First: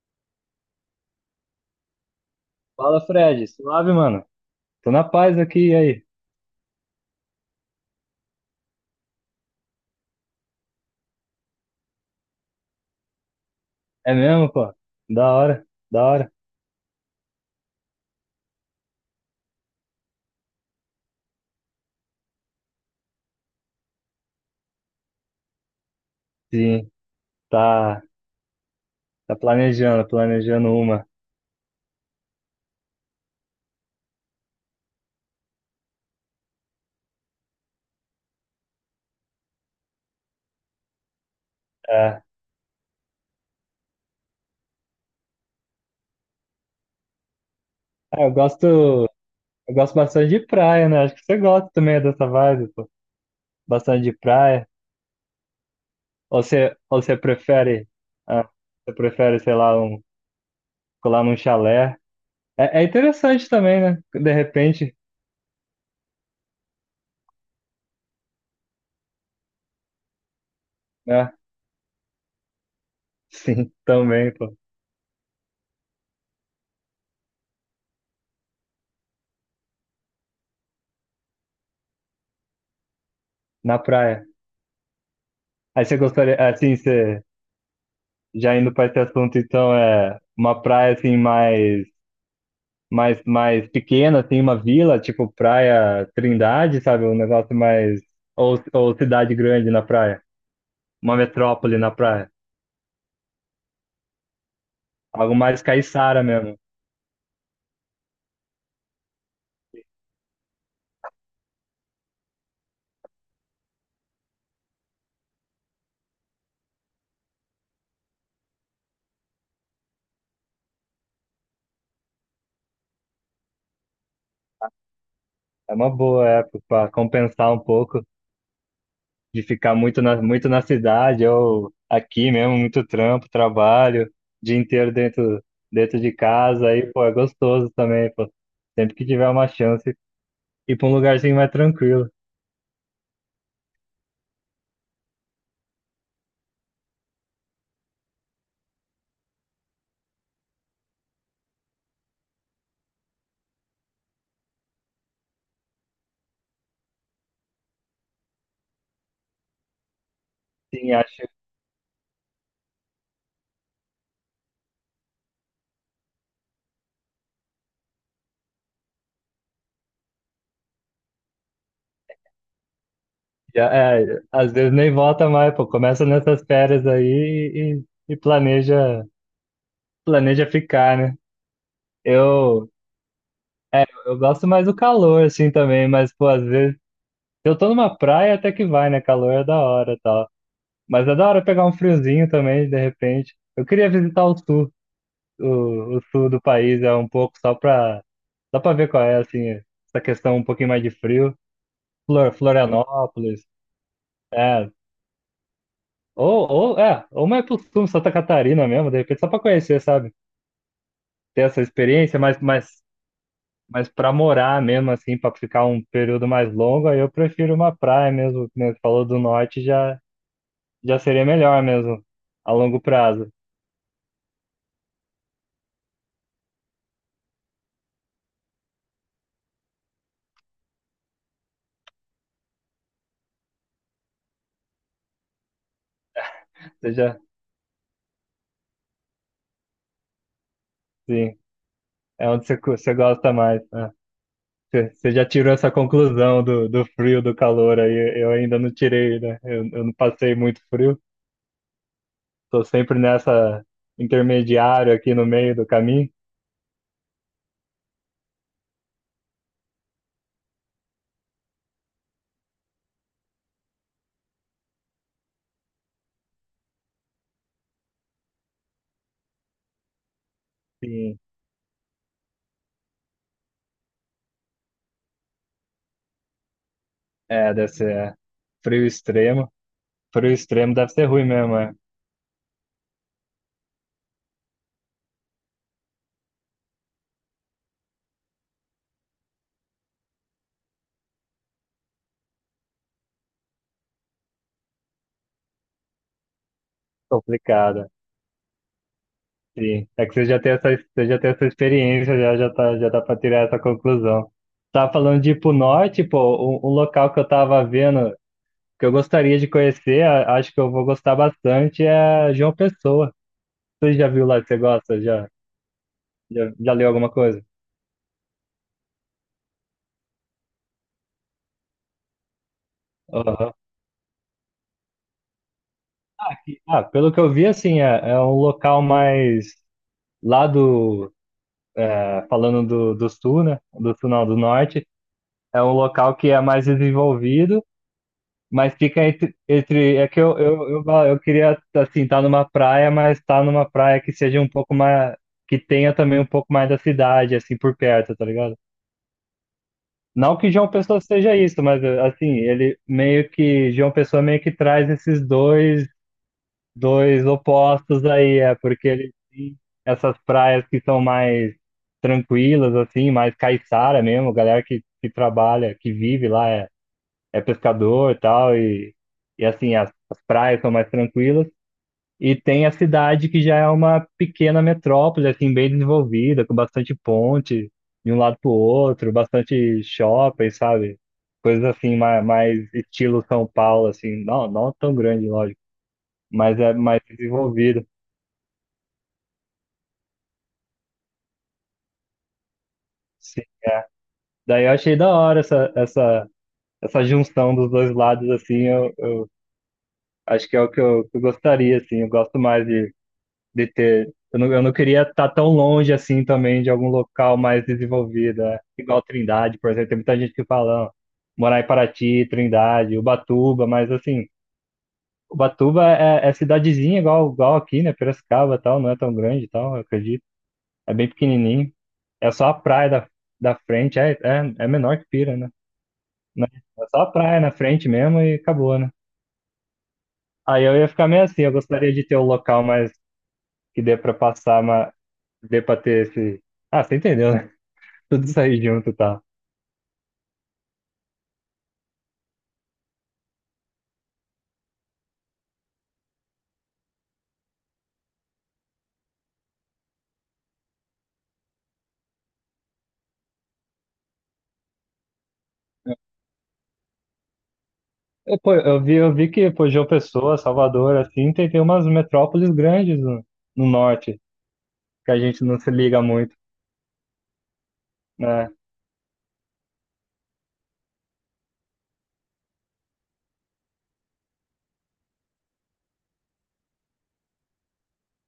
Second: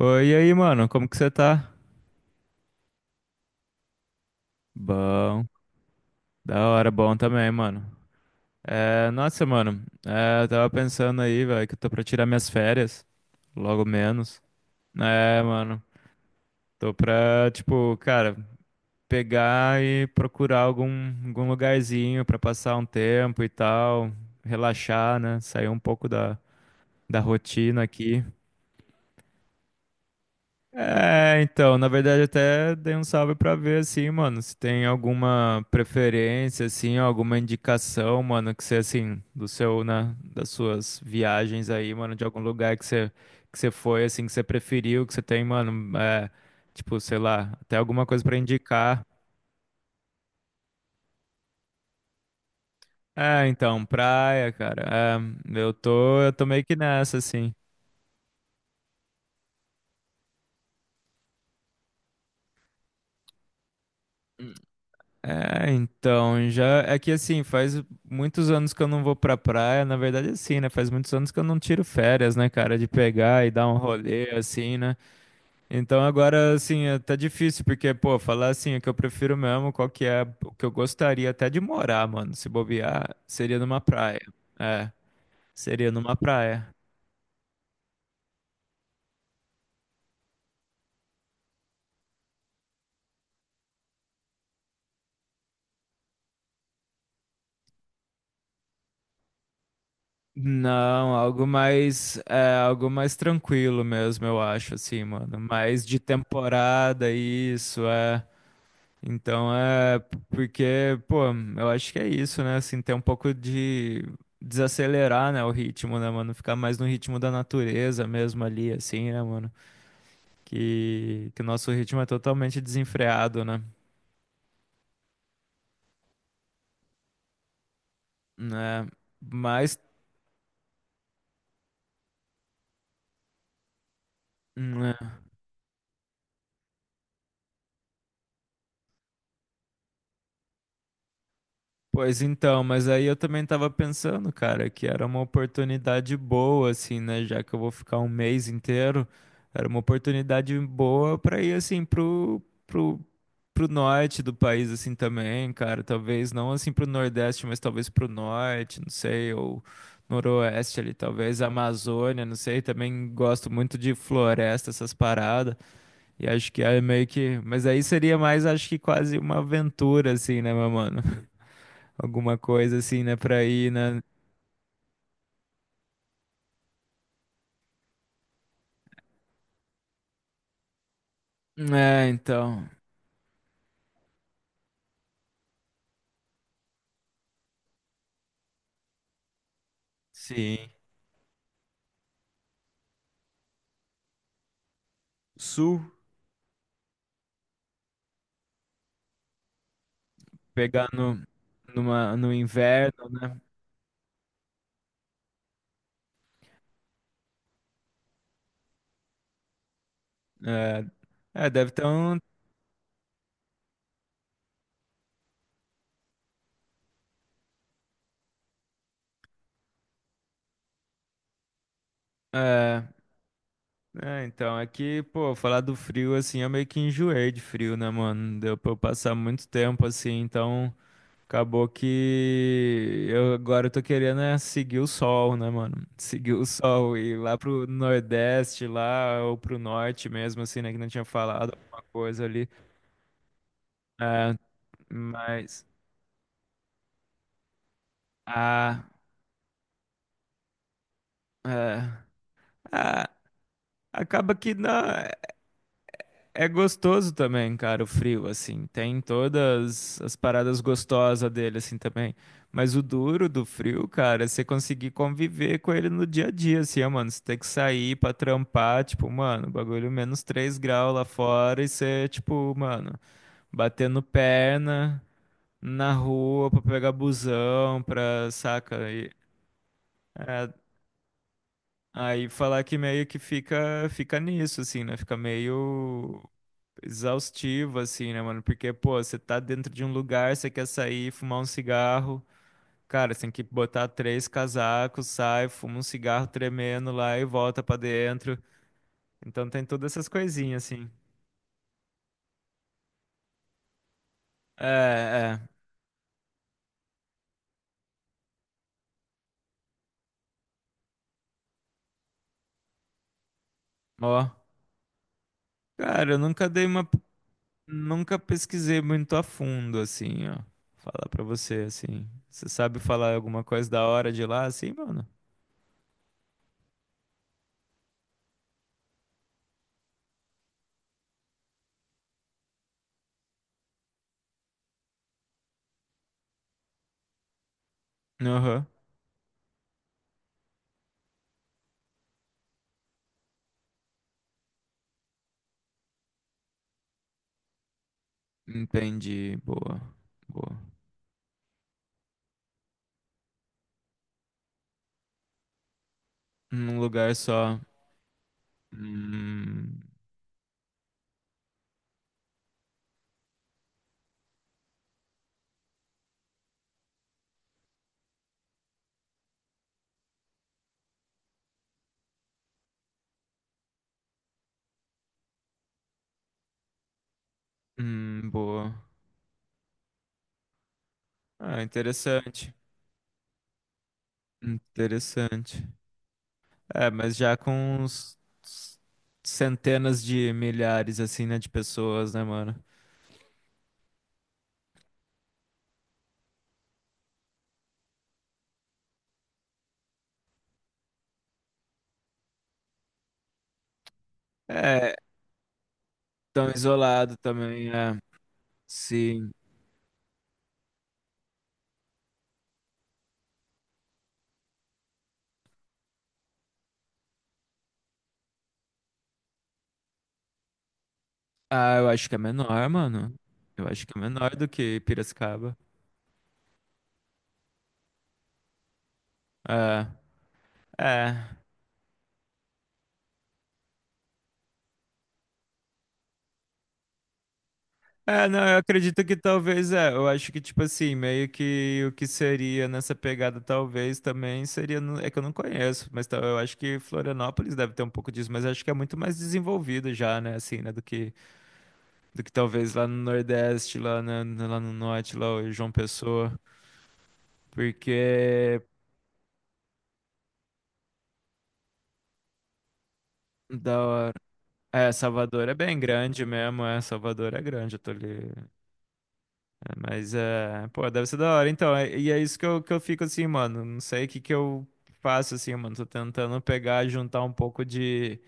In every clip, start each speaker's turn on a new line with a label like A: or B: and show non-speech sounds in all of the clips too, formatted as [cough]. A: Oi, e aí, mano, como que você tá?
B: Fala, Fred. Suave, mano. Tô na paz
A: Bom,
B: aqui, e aí?
A: da hora, bom também, mano. Nossa, mano, eu tava pensando aí, velho, que eu tô pra tirar minhas férias, logo
B: É
A: menos.
B: mesmo, pô? Da
A: É,
B: hora,
A: mano,
B: da hora.
A: tô pra, tipo, cara, pegar e procurar algum lugarzinho pra passar um tempo e tal, relaxar, né, sair um pouco
B: Sim,
A: da rotina
B: tá,
A: aqui.
B: tá, planejando uma.
A: É, então, na verdade até dei um salve pra ver assim, mano, se tem alguma preferência assim, alguma indicação, mano, que você assim, do seu, né, das suas viagens aí, mano,
B: É.
A: de algum lugar que você foi assim, que você preferiu, que você tem, mano, é, tipo, sei lá, até alguma
B: Ah,
A: coisa
B: eu
A: pra
B: gosto,
A: indicar.
B: eu gosto bastante de praia, né? Acho que você gosta também dessa vibe, pô.
A: É, então,
B: Bastante de
A: praia,
B: praia.
A: cara. É, eu
B: Ou
A: tô meio que
B: você, ou você
A: nessa assim.
B: prefere, ah, você prefere, sei lá, um, colar num chalé. É, é interessante também, né? De repente,
A: É, então, já é que assim, faz muitos anos que eu não vou pra praia, na verdade assim, né? Faz muitos anos
B: né?
A: que eu não tiro férias, né, cara, de pegar e dar
B: Sim,
A: um
B: [laughs]
A: rolê
B: também, pô.
A: assim, né? Então agora assim, tá difícil porque, pô, falar assim, o que eu prefiro mesmo, qual que é o que eu gostaria até de morar, mano, se bobear, seria
B: Na
A: numa praia.
B: praia.
A: É,
B: Aí
A: seria
B: você
A: numa
B: gostaria,
A: praia.
B: assim, você já indo para esse assunto, então, é uma praia assim mais, mais pequena, assim, uma vila, tipo Praia Trindade, sabe? Um negócio mais. Ou cidade grande na praia,
A: Não,
B: uma
A: algo
B: metrópole na
A: mais,
B: praia.
A: é, algo mais tranquilo mesmo, eu acho, assim,
B: Algo
A: mano.
B: mais
A: Mais de
B: caiçara mesmo.
A: temporada, isso, é. Então é porque, pô, eu acho que é isso, né? Assim, ter um pouco de desacelerar, né, o ritmo, né, mano? Ficar mais no ritmo da natureza mesmo ali, assim, né, mano? Que o nosso ritmo é totalmente desenfreado, né?
B: É uma boa época para compensar um pouco
A: Né?
B: de ficar
A: Mas,
B: muito na, muito na cidade ou aqui mesmo, muito trampo, trabalho, dia inteiro
A: né,
B: dentro, dentro de casa. Aí, pô, é gostoso também, pô. Sempre que tiver uma chance, ir para um lugarzinho mais tranquilo.
A: pois então, mas aí eu também tava pensando, cara, que era uma oportunidade boa, assim, né? Já que eu vou ficar um mês inteiro, era uma oportunidade boa pra ir, assim, pro, pro norte do país, assim, também, cara. Talvez não, assim, pro Nordeste, mas talvez pro Norte, não sei, ou Noroeste ali,
B: Sim, acho que
A: talvez Amazônia, não sei. Também gosto muito de floresta, essas paradas. E acho que é meio que. Mas aí seria mais, acho que quase uma aventura, assim, né, meu mano? Alguma coisa assim, né? Pra ir
B: já-
A: na.
B: é, às vezes nem volta mais, pô. Começa nessas férias aí e planeja, planeja ficar, né?
A: É, então.
B: Eu, é, eu gosto mais do calor, assim, também, mas, pô, às vezes, se eu tô numa praia até que vai, né? Calor é da hora e tal.
A: Sim.
B: Mas é da hora pegar um friozinho também, de repente. Eu queria visitar
A: Sul,
B: o sul do país, é um pouco só pra ver qual é, assim, essa questão um pouquinho mais
A: pegar
B: de
A: no,
B: frio.
A: numa, no
B: Flor,
A: inverno, né?
B: Florianópolis, é. Ou, ou, é, ou mais pro sul, Santa Catarina mesmo, de repente, só pra conhecer, sabe? Ter
A: É, é,
B: essa
A: deve ter um.
B: experiência, mas pra morar mesmo, assim, pra ficar um período mais longo, aí eu prefiro uma praia mesmo, como você falou do norte, já, já seria melhor mesmo, a longo
A: É,
B: prazo.
A: é, então, aqui, pô, falar do frio assim, eu meio que enjoei de frio, né, mano? Deu pra eu passar muito tempo assim, então acabou que eu agora eu tô querendo é seguir o sol, né, mano? Seguir o
B: Você
A: sol e ir
B: já,
A: lá pro Nordeste, lá, ou pro norte mesmo, assim, né? Que não tinha
B: sim,
A: falado alguma coisa
B: é onde
A: ali.
B: você, cu- você gosta mais, né?
A: É,
B: Você já tirou
A: mas
B: essa conclusão do, do frio, do calor, aí eu ainda não
A: a,
B: tirei, né? Eu não passei muito frio,
A: é,
B: tô sempre
A: a-
B: nessa
A: acaba que
B: intermediário
A: dá,
B: aqui no
A: é
B: meio do caminho.
A: é gostoso também, cara, o frio, assim. Tem todas as paradas gostosas dele, assim, também. Mas o duro do frio, cara, é você conseguir conviver com ele no dia a dia, assim, ó, mano. Você tem que sair pra trampar, tipo, mano, bagulho menos 3 graus lá
B: Sim.
A: fora e você, tipo, mano, batendo perna na rua pra pegar
B: É, deve
A: busão,
B: ser é.
A: pra,
B: Frio
A: saca? E,
B: extremo. Frio
A: é,
B: extremo deve ser ruim mesmo, é
A: aí falar que meio que fica, fica nisso, assim, né? Fica meio exaustivo, assim, né, mano? Porque, pô, você tá dentro de um lugar, você quer sair, fumar um cigarro. Cara, você tem que botar três casacos, sai, fuma um cigarro tremendo lá e volta pra
B: complicado.
A: dentro. Então tem
B: Sim.
A: todas
B: É
A: essas
B: que você já tem
A: coisinhas,
B: essa,
A: assim.
B: você já tem essa experiência, já, já tá, já dá pra tirar essa conclusão.
A: É,
B: Tava falando de ir
A: é.
B: pro norte, pô, um local que eu tava vendo, que eu gostaria de conhecer, a- acho que eu vou gostar bastante, é João Pessoa. Você já
A: Ó.
B: viu lá, você gosta? Já,
A: Cara, eu nunca
B: já,
A: dei
B: já
A: uma.
B: leu alguma coisa?
A: Nunca pesquisei muito a fundo, assim, ó. Falar pra você, assim. Você sabe falar alguma
B: Aham.
A: coisa da hora de lá, assim, mano?
B: Ah, pelo que eu vi, assim, é, é um local mais lá do é, falando do, do sul, né? Do sul, não, do norte, é um local que é mais desenvolvido,
A: Aham.
B: mas fica entre, entre é que eu, eu queria, assim, estar numa praia, mas estar numa praia que seja um pouco mais, que tenha também um pouco mais da cidade, assim, por perto, tá ligado?
A: Entendi. Boa.
B: Não que
A: Boa.
B: João Pessoa seja isso, mas assim, ele meio que, João Pessoa meio que traz esses dois
A: Num lugar
B: dois
A: só.
B: opostos aí, é, porque eles têm
A: Hum,
B: essas praias que são mais tranquilas, assim, mais caiçara mesmo, galera que trabalha, que vive lá, é, é pescador e tal, e assim, as praias são mais tranquilas. E tem a cidade que já é uma pequena metrópole, assim, bem desenvolvida, com bastante ponte de um lado para o
A: boa.
B: outro, bastante shopping, sabe?
A: Ah,
B: Coisas assim, mais,
A: interessante.
B: mais estilo São Paulo, assim, não, não tão grande,
A: Interessante.
B: lógico, mas é
A: É,
B: mais
A: mas já com
B: desenvolvida.
A: uns centenas de milhares, assim, né, de pessoas, né, mano?
B: Sim. Daí eu achei da hora essa, essa, essa junção dos dois lados, assim, eu acho que é o que eu gostaria, assim, eu gosto mais de ter, eu não
A: É,
B: queria estar tão longe, assim,
A: tão
B: também, de algum
A: isolado
B: local mais
A: também, é.
B: desenvolvido, né? Igual
A: Sim.
B: Trindade, por exemplo, tem muita gente que fala, "Não, morar em Paraty, Trindade, Ubatuba, mas, assim, Ubatuba é, é cidadezinha igual, igual aqui, né, Piracicaba e tal, não é tão grande e tal, eu acredito, é bem pequenininho,
A: Ah, eu acho que é
B: é só a
A: menor,
B: praia da,
A: mano.
B: da
A: Eu acho que
B: frente,
A: é
B: é,
A: menor do
B: é, é
A: que
B: menor que Pira, né?
A: Piracicaba.
B: Né? É só a praia na frente mesmo e acabou, né?
A: É,
B: Aí eu ia ficar
A: é.
B: meio assim, eu gostaria de ter um local mais que dê pra passar, mas dê pra ter esse. Ah, você entendeu, né? [laughs] Tudo
A: É, não, eu
B: sair junto e
A: acredito que
B: tal.
A: talvez é. Eu acho que, tipo assim, meio que o que seria nessa pegada, talvez também seria. É que eu não conheço, mas eu acho que Florianópolis deve ter um pouco disso, mas acho que é muito mais desenvolvido já, né, assim, né, do que talvez lá no Nordeste, lá, lá no Norte, lá o João Pessoa,
B: Eu, pô,
A: porque
B: eu vi que, pô, João Pessoa, Salvador, assim, tem, tem umas metrópoles grandes no, no
A: da hora.
B: norte,
A: É,
B: que a gente
A: Salvador é
B: não se
A: bem
B: liga
A: grande
B: muito,
A: mesmo, é. Salvador é grande, eu tô ali.
B: né?
A: É, mas é, pô, deve ser da hora. Então, e é isso que eu fico assim, mano. Não sei o que que eu faço assim, mano. Tô tentando pegar, juntar um pouco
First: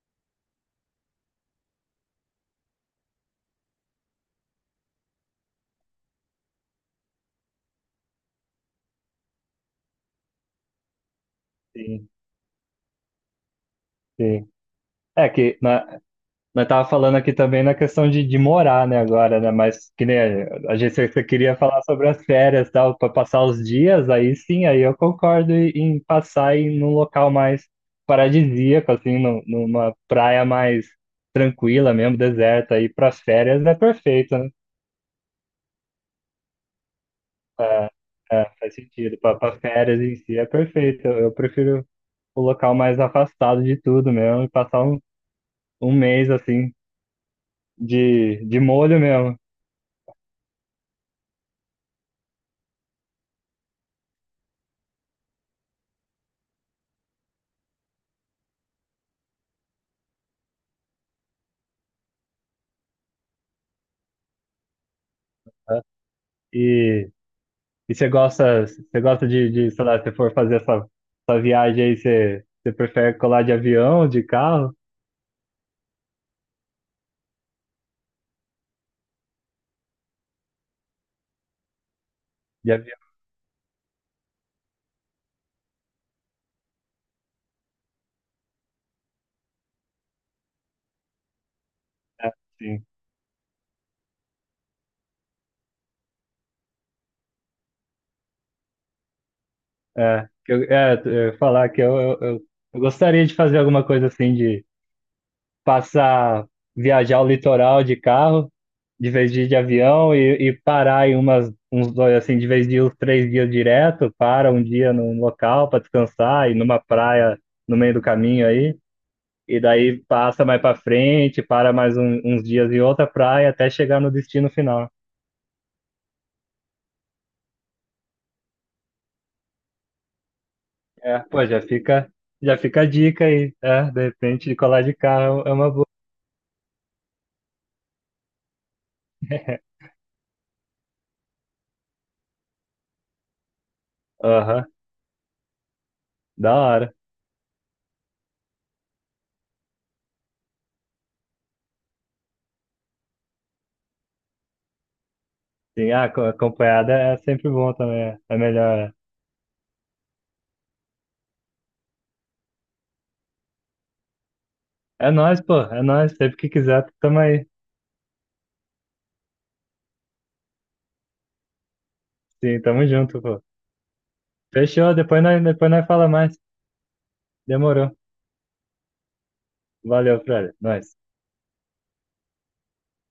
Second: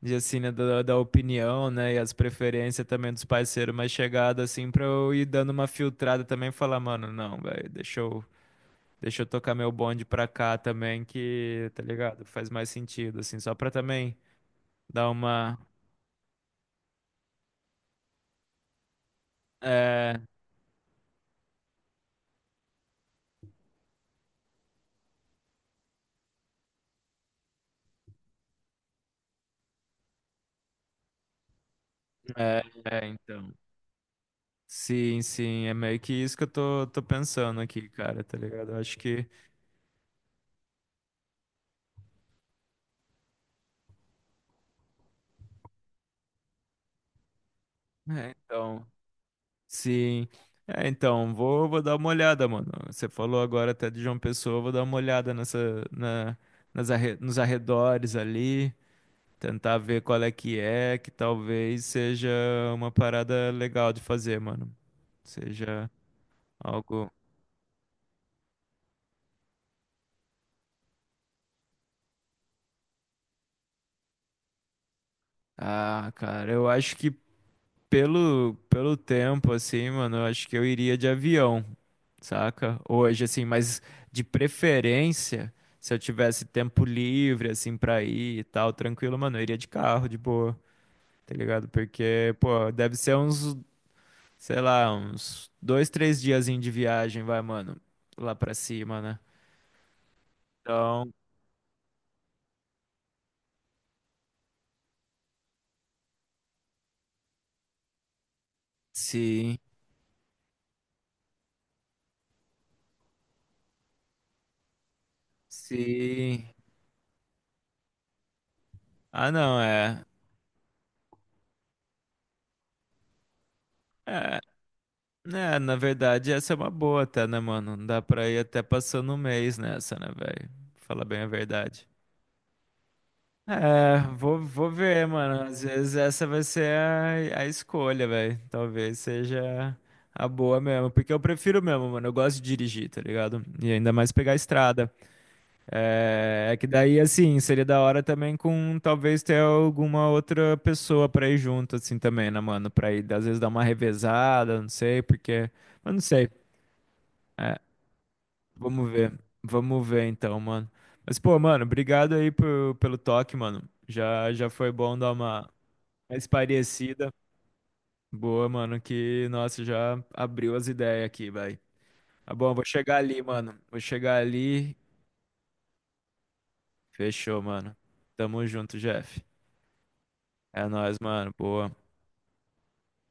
A: de assim, né, da opinião, né, e as preferências também dos parceiros mais chegados, assim, pra eu ir dando uma filtrada também e falar, mano, não, velho, deixa eu tocar meu bonde pra cá também, que, tá
B: Sim,
A: ligado? Faz mais sentido, assim, só pra também
B: sim.
A: dar
B: É que
A: uma.
B: né, nós tava falando aqui também na questão de morar, né, agora, né? Mas que nem
A: É,
B: a, a gente você- você queria falar sobre as férias, tal, para passar os dias, aí sim, aí eu concordo em, em passar em num local mais paradisíaco, assim, num- numa praia mais tranquila mesmo, deserta, aí
A: é,
B: para
A: então.
B: férias é perfeito, né?
A: Sim, é meio que isso que tô pensando aqui, cara, tá
B: É,
A: ligado?
B: faz
A: Eu acho
B: sentido.
A: que.
B: Para férias em si é perfeito. Eu prefiro o local mais afastado de tudo mesmo e passar um, um mês assim
A: É,
B: de
A: então.
B: molho mesmo.
A: Sim. É, então, vou dar uma olhada, mano. Você falou agora até de João Pessoa, eu vou dar uma olhada nessa, na, nos arredores ali, tentar ver qual é, que talvez seja uma parada legal de fazer, mano.
B: Né?
A: Seja
B: E
A: algo.
B: e você gosta de, sei lá, se for fazer essa, essa viagem aí, você, você prefere colar de avião, de carro?
A: Ah, cara, eu acho que pelo tempo, assim, mano, eu acho que eu iria de avião.
B: De
A: Saca?
B: avião,
A: Hoje, assim, mas de preferência, se eu tivesse tempo livre, assim, pra ir e tal, tranquilo, mano, eu iria de carro, de boa, tá ligado?
B: é,
A: Porque, pô,
B: sim.
A: deve ser uns, sei lá, uns dois, três diazinho de viagem, vai, mano, lá pra cima, né?
B: É, que eu, é,
A: Então,
B: eu ia falar que eu gostaria de fazer alguma coisa assim, de passar, viajar o litoral de carro, de vez de ir de
A: sim,
B: avião, e parar em umas, uns dois, assim, de vez de ir uns três dias direto, para um dia num local para
A: sim.
B: descansar, e numa praia no meio do caminho aí.
A: Ah,
B: E
A: não,
B: daí
A: é.
B: passa mais pra frente, para mais um- uns dias em outra praia até chegar no
A: É,
B: destino final.
A: né, na verdade, essa é uma boa até, né, mano? Dá pra ir até passando um mês nessa, né, velho? Fala
B: É,
A: bem a
B: pô,
A: verdade.
B: já fica a dica aí. É,
A: É,
B: de repente, de
A: vou
B: colar de
A: ver, mano.
B: carro é
A: Às
B: uma boa.
A: vezes essa vai ser a escolha, velho. Talvez seja a boa mesmo. Porque eu prefiro mesmo, mano. Eu gosto de dirigir, tá ligado? E ainda mais pegar a
B: Aham,
A: estrada. É,
B: da
A: é que
B: hora.
A: daí, assim, seria da hora também com talvez ter alguma outra pessoa pra ir junto, assim, também, né, mano? Pra ir, às vezes, dar uma revezada, não sei, porque.
B: Sim,
A: Mas não
B: ah, co-
A: sei.
B: acompanhada é sempre
A: É,
B: bom também. É é
A: vamos
B: melhor.
A: ver. Vamos ver então, mano. Mas, pô, mano, obrigado aí pelo toque, mano. Já foi bom
B: É é
A: dar
B: nóis,
A: uma
B: pô, é nóis.
A: mais
B: Sempre que quiser,
A: parecida.
B: tamo aí.
A: Boa, mano, que, nossa, já abriu as ideias aqui, vai. Tá bom,
B: Sim,
A: vou
B: tamo
A: chegar
B: junto,
A: ali,
B: pô.
A: mano. Vou chegar ali.
B: Fechou, depois nós fala mais.
A: Fechou, mano.
B: Demorou.
A: Tamo junto, Jeff.
B: Valeu, Fred.
A: É nóis,
B: Nóis.
A: mano. Boa.